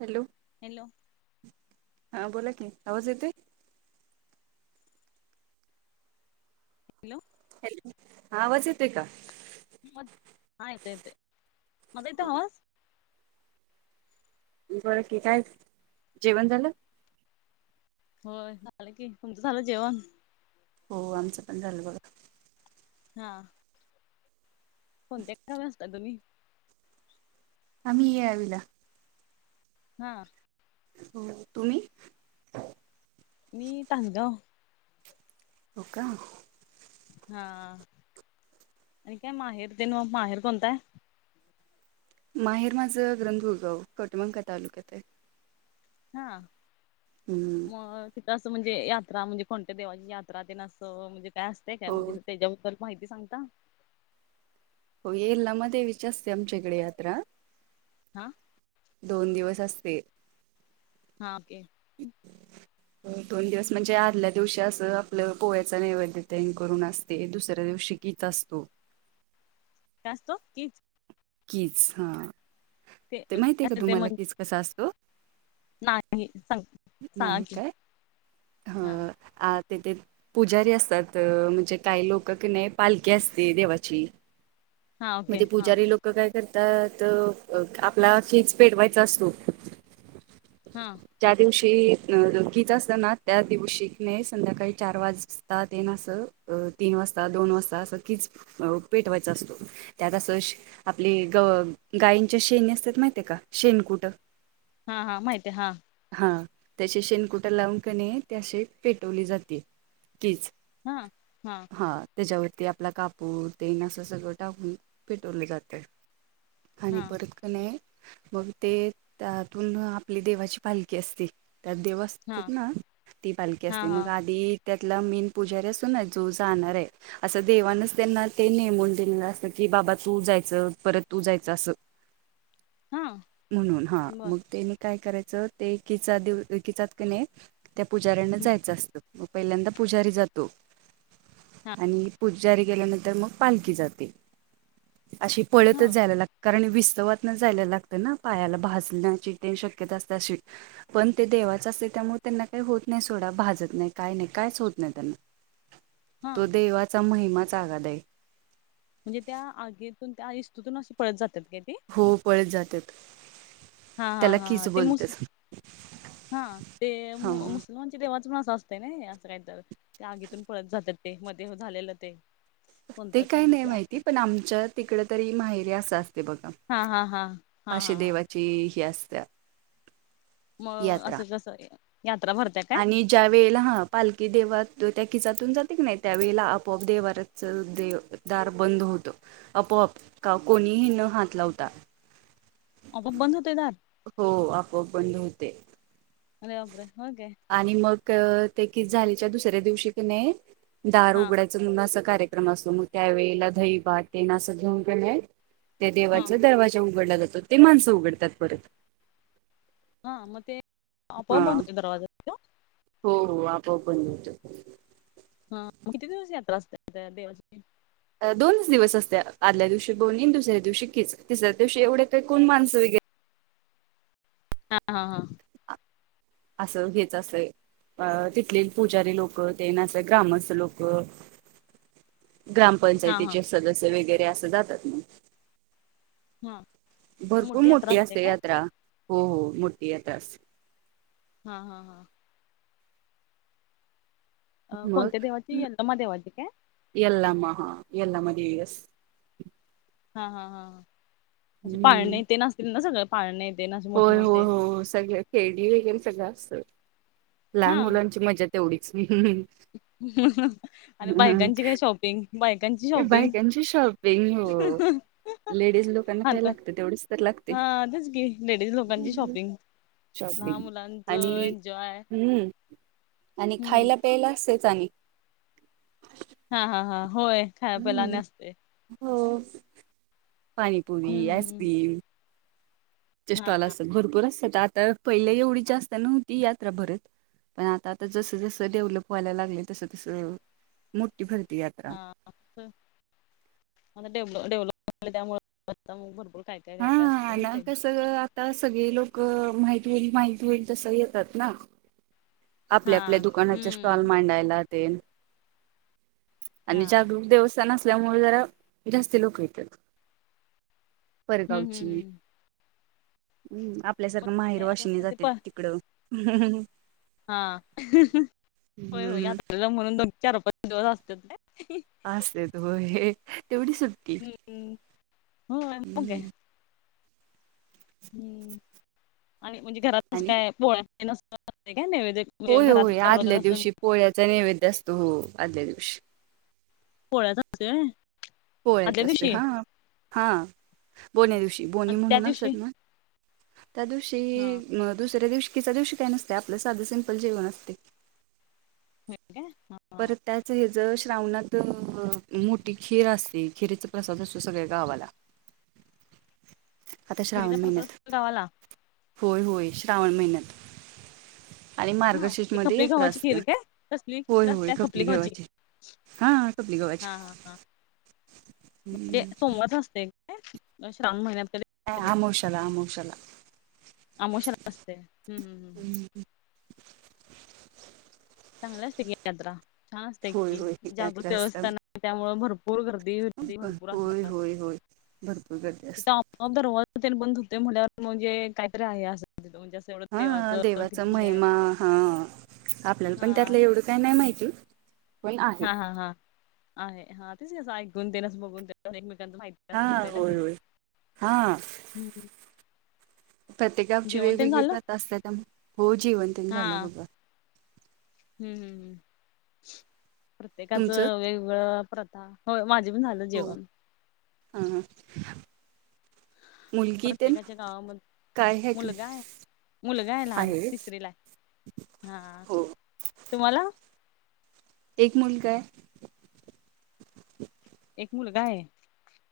Hello hello हा बोला की आवाज येते. हॅलो हॅलो हा आवाज येतेय का? म ययतयते मदयत हवा बरं की काय जेवण झालं होय झालं की तुमचं झालं जेवण हो आमचं पण झालं बघा हा कोणत्याक् असता तुम्ही आम्ही ये यावी ला हा हो तुम्ही मी तासगाव हो का? हा आणि काय माहेर देन माहेर कोणता हाय? माहेर माझं ग्रंथभूळगाव कटमंका तालुक्यात आहे. हा हम्म मग तिथं असं म्हणजे यात्रा म्हणजे कोणत्या देवाची यात्रा ते असं म्हणजे काय असतेय काय हो म्हणजे त्याच्याबद्दल. माहिती सांगता. हो येलमा देवीची असते आमच्याकडे यात्रा. आ. दोन दिवस असते. हां ओके. दोन दिवस म्हणजे आदल्या दिवशी असं आपलं पोहा्याच नैवद्येत करून असते दुसऱ्या दिवशी.. कीच असतो. काय असतो? [unintelligible] किज हा ते काय माहिती आहे का असतं ते तुम्हाला म्हण किच कसां अस असतो? नाही सांग. सांगा नाही की काय हा ह तेथ.. पुजारी असतात म्हणजे काही लोक क नाही पालखी असते देवाची हा ओके मध्ये हा पूजारी लोक लक काय करतात आपला खीज पेटवायचा असतो. हा. ज्या दिवशी किज असत ना त्या दिवशी न संध्याकाळी चार वाज तात ना असं अ तीन वाजता दोन वाजता असं कीच पेटवायचा असतो. त्यात असं आपली ग गायींच्या शेणी असतात माहििते का शेण कुठं. हा हा माहिती आहे हा. हा त्याचे शेणकुटा लावून कने त्या शे पेटवली जाते कीच. हा हा. हा त्याच्यावरती आपला कापू तेन असं सगळं टाकून पेटवलं जातय. आणि हा परत क नाही मग ते त्यातून आपली देवाची पालखी असते त्यात देव असते हा ना ती पालखी हा असते हा मग आधी त्यातला मीन पुजारी असून जो जाणार आहे असं देवानच त्यांना ते नेमून दिलेलं असत की बाबा तू जायचं परत तू जायचं असं. हा रिकामा ऑडिओ म्हणून हा बर मग त्यांनी काय करायचं तेचा किचत देव किचात कीं नाही त्या पुजाऱ्यांना हं, जायचं असतं मग पहिल्यांदा पुजारी जातो. हा आणि पूज जारी केल्यानंतर मग पालखी जाते अशी... हा पळतच जायला लागत कारण विस्तवातन जायला लागतं ना पायाला भाजण्याची ते शक्यता असते अशी. पण ते देवाच असते त्यामुळे त्यांना काही होत नाही सोडा भाजत नाही काही नाही कायच होत नाही त्यांना. हा तो देवाचा महिमाचा आघाद आहे. म्हणजे त्या आगीतून त्या इस्तूतून असशी पळत जातात काय ते? होऊ पळत जातात. हा हा त्याला हा कीच हा ते मुस बोलतेच हा ते हा मु मुसलमान... देवाचं असं असतंय ना असं काय तर तें अगीतून पळत जात्यात तें मध्ये झालेलं तें. ते काय नाही माहिती पण आमच्या तिकड तरी माहेरी असं असते बघा. हा हा हा हा हा हा. ज ह असत. मग असं जस यात्रा भरते आणि... ज्या वेळेला हा पालखी देवात त्या खिचातून जाते की नाही त्यावेळेला आपोआप देवारच देव... दार बंद होत आपोआप का कोणीही न हात लावता. अगप बंद होतय दार? हो आपोआप बंद होते. अरे बापरे हो काय? आणि मग ते किच झालीच्या दुसऱ्या दिवशी त नाही दार हा उघडा च अस कार्यक्रम असतो मग त्यावेेळेला दईबाट ते ना असं घेऊन घेणे त्या हा देवाचा दरवाजा उघडला जातो ते माणसं उघडतात परत हा मे पा प हा बंद दरवाज हो हो आपोपण हा किती दिवस यात्रा असत देवाची दोनच दिवस असत्या आदल्या दिवशी बोनी दुसऱ्या दिवशी कीच तिसऱ्या दिवशी एवढे काही कोण माणसं वगैरे हा हा हा असं घ्याच असय अ तिथले पुजारी लोकं ते ना असं ग्रामस्थ लोक हा हा ग्रामपंचायतीचे सदस्य वगैरे असं जातात ना हा मग भरपूर यात्रा मोठी असते काय यात्रा हो हो मोठी यात्रा असते हा हा हा अ कोणत्या देवाची यलमा देवाची काय एल्लमा हा येल्लमा दिव य हा हा हा पाळणे हम्म येते नसतील ना सगळं पाळ नाही येते नाे मोठे होय होय मोठे हो सगळ खेळडी वगैर सगळं असत हा लहान मुलांची मजा तेवढीच आणि बायकांची काय शॉपिंग बाईकांची शॉपिंग बायकांची शॉपिंग हो लेडीज लोकांना ह काय ना लागतं तेवढीच तर लागते हा आधच की लेडीज लोकाची शॉपिंग हहा शॉपिंग मुलांचं आणि एन्जॉय हम्म आणि हम्म खायला प्यायला असेच आणि हा हा हा होय खाय पला हम्म नसते हो पाणीपुरी हम्म हम्म हम्म. आईस्क्रीम हा स्टॉल असत भरपूर असतात आता पहिल्या एवढी ज असतना होती यात्रा भरत पण आता आता जसं जसं डेव्हलप व्हायला लागले तस तसं मोठी भरती हा आताडेवल डेव्हलप झा त्यामुळे आता मग भरपूर काय काय काय हा काय असते ना आणि ते कसं आता सगळे लोक माहिती होईल माहिती होईल तसं येतात ना हा आपल्या आपल्या दुकानाचे स्टॉल हम्म मांडायला ते हा आणि जागरूक देवस् नसल्यामुळे जरा जास्त लोक येतात हम्म हम्म पररगावची हम्म हम् आपल्यासारखं माहेर ते वाशिनी आता ते जाते प तिकडं हा होय होय हम्म यात्रेला म्हणून दोन चार पाच दिवस असत ना असेत हो हे तेवढी सुद्धा हम्म हग हम्म. हम्म आणि म्हणजे घरातस आणि काय पोळ्या का नैवेद्य म्हणजे होय घरात होय काय आदल्या बनवतात असं दिवशी पोळ्याचा नैवेद्य असतो हो आदल्या दिवशी पोळ्याचांचेय पोळ्यात असते हा हा बोण्या दिवशी बोनी आणि त्या दिवशी म्हणूनतत्ञ त्या हा दिवशी दुसऱ्या दिवशीच्या दिवशी काय नसते आपलं साधं सिंपल जेवण असते [unintelligible] परत त्याच हे ज श्रावणात मोटी खीर असते खिरीचा प्रसाद असतो सगळ्या गावाला [unintelligible] आता खिरीचा श्रावण प्रसाद महिन्यात असतो गावाला होय होय श्रावण महिन्यात आणि हा मार्गशीर्ष ते मदी खपली यात्रा गव्हाची असते खीर [unintelligible] वय होय खपली गव्हाची हा खपली गव्हाची हा हम्म सोमवरच असतय श्रावण महिन्यात आमोशाला आमोशाला आमोश असतय हम्म्म हम् हम्म, चांगलं असते की यात्रा छान असते होय की होय जागृत यात्रा असता व्यवस्था त्यामु भरपूर पुरग दव देव पु अस होय होय होय भरपूर गरजे असते ऑफ पण म्हवर म्हणजे काहीतरी आहे अस म्हणजे एवढं हा देवाचं देवाचा किती हे आहे महिमा हा आपल्याला पण हा त्यातलं एवढं काय नाही माहिती पण आहे हा हा हा आहे हा तेसचसं ऐकून ते नस बघून एकमेकांच माहि हा होतय ना ते होय होय हा प्रत्येकाची जेवण तेन वेगवेगळी झालं प्रता असल्या त्यामुळ हो जेवंत तेन हा झालं बगा हम्म हम् तुमचं प्रत्येकाचं वेगवेगळं प्र्य होय माझे पण झालं जेवण हम्म मुलगी तेन प्रत्येकाच्या गावामध्ये काय हाय का मुलगा आहे मुलगा आय लहान आहे तिसरीलाय हो तुम्हाला एक मुलगा आय एक मुलगा आहे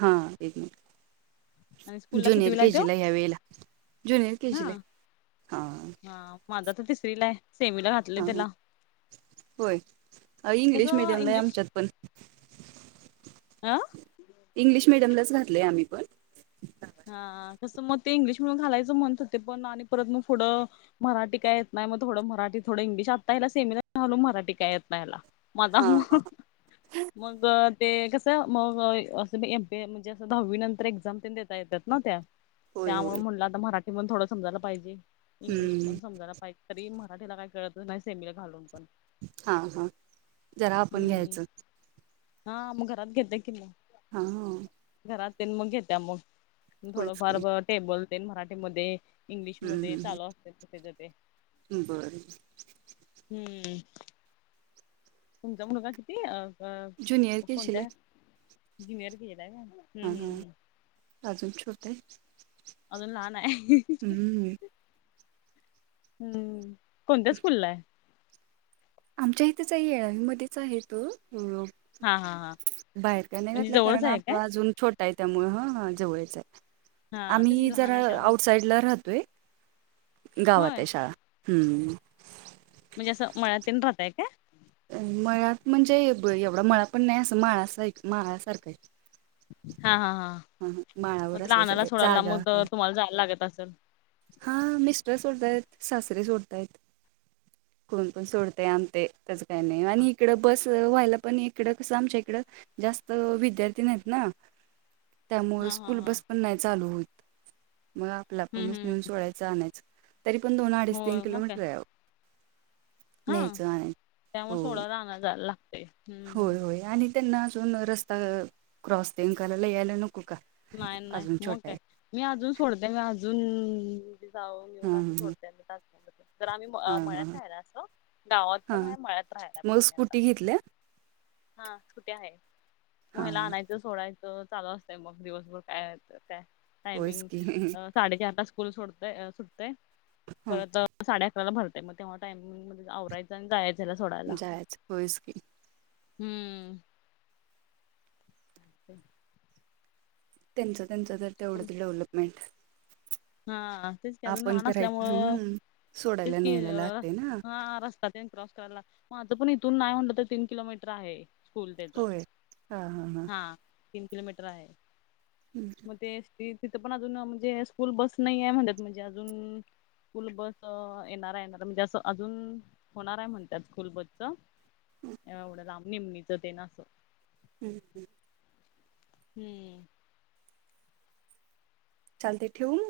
हां एक मिनट आणि स्कूलला जुनियर कितवीला के आहे तो? जीला ह्या वेळेला जुनियर हा केजीलाय हा माझा तर तिसरीलाय सेमीला घातलंय हा ह त्याला होय इंग्लिश कसं मिडियमलाय इंग्लिश आमच्यात पण आ इंग्लिश मिडियमलाच घातलय आम्ही पण हा कसं मग ते इंग्लिश मणून घालायचं म्हणत होते पण आणि परत मग पुढं मराटी काय येत नाइ मग थोडं मराठी थोडं इंग्लिश आत्ता हला सेमिन घालून मराठी काय येत नाही हला माझा हा म हा मग ते कसं मग असं एम बी म्हणजे अस दहावी नंतर एक्झाम देता येतात ना त्या होय त्यामुळ होय म्हटलं आता मराटी मण थोडं समजायला पाइजे इंग्लिश हम्म मण समजायला पाइ तरी मराठीला काय कळतच नाय सेमीला घालून पण हा हा जरा आपण हम्म घ्यायचं हा मग घरात घेते किन हा घरात तेन म घेत्या मग होयच थोडंफार की टेबल ते मराठीमध्ये इंग्लिशमध्येध्ये हम्म चालू असतेच्या ते बरं हम्म तुमचा मुण का किती अ ज्युनियर केशीला कोणत्या आहे जुनियर गला का ह अजूनच्या ते अजून लहान आय हम्म कोणत्या स्कूललाय आमच्या इथेच आहे येळावीमध्येच आहे हा हा हा बाहेर का नाइ म्हणजे घातलंय जवळच कारण आहे आप काय अजून छोटा आहे त्यामुळे ह जवळचं आहे हा तेच की आम्ही लहान जरा आहे त्यामुळे आउटसाइडला राहतोय गावात होय आहे शाळा हम्म म्हणजे असं मळ्या तन राहतय का मळ्या म्हणजे एवढा मळा पण नाही असं माळ माळ्याासारखा आहे हा हा हा मग माळावर तला असलं आणायला सगळे सोडायला ला जागा मग तुम्हाला जायला लागत असेल हा मिस्टर सोडतायत सासरे सोडतायत कोण पण सोडतय आमते त्याचं काही नाही आणि इकडं बस व्हायला पण इकडं कसं आमच्या इकडं जास्त विद्यार्थी नाहीत ना त्यामुळे हा हा स्कूल हा बस पण नाही चालू होत मग आपल्या हम्म पणच हम्म नेऊन सोडायच यच तरी पण दोन अडीच तीन होय मग काय किलोमीटर यां हा त्यामुळ हो सोडायला आणायला जायला लागतेय होय होय आणि त्यांना अजून रस्ता क्रॉस तेन करायला यायला नको का नाई नाई अजून मक छोटा काय आहे मी अजून सोडते मी अजून जाऊन घेऊन असं हा सोडते जर आम्ही हा हा हा मळ्यात हा राहायला असो गावात पण हा आहे मळ्यात राहायला पण मग आम्ही आता स्कुटी घेतल्या हा कुठे आहे हा मुला आणायचं सोडायचं चालू असतंय मग दिवसभर काय त्या होयच टायमिंग की साडेचारट स्कूल सोडते सुटते हा परत साडे अकराला भरताय मग तेव्हा टाइमिंगमध्ये आवराय आणि जायचं याला सोडाय जायच होसकी हम्म ते त्यांचं त्यांचं तर तेवढंच डेवलपमेंट हा तेच की अजून लहान करायचं असल्यामुळं हम्म तेच सोडायला की न्यायला लागते ना हा रस्तात क्रॉस करायला मग आता पण इथून नाही म्हणलं तर तीन किलोमीटर आहे स्कूल देतो होय हा हा हा हां तीन किलोमीटर आहे हम् मग ते तिथं पण अजून म्हणजे स्कूल बस नाही आहे म्हणतात म्हणजे अजून स्कूल बस येणार येणार म्हणजे असं अजून होणार आहे म्हणतात स्कूल बसच एवढं रामनमणीच ते ना असो हं ह हम्म चालते ठेवून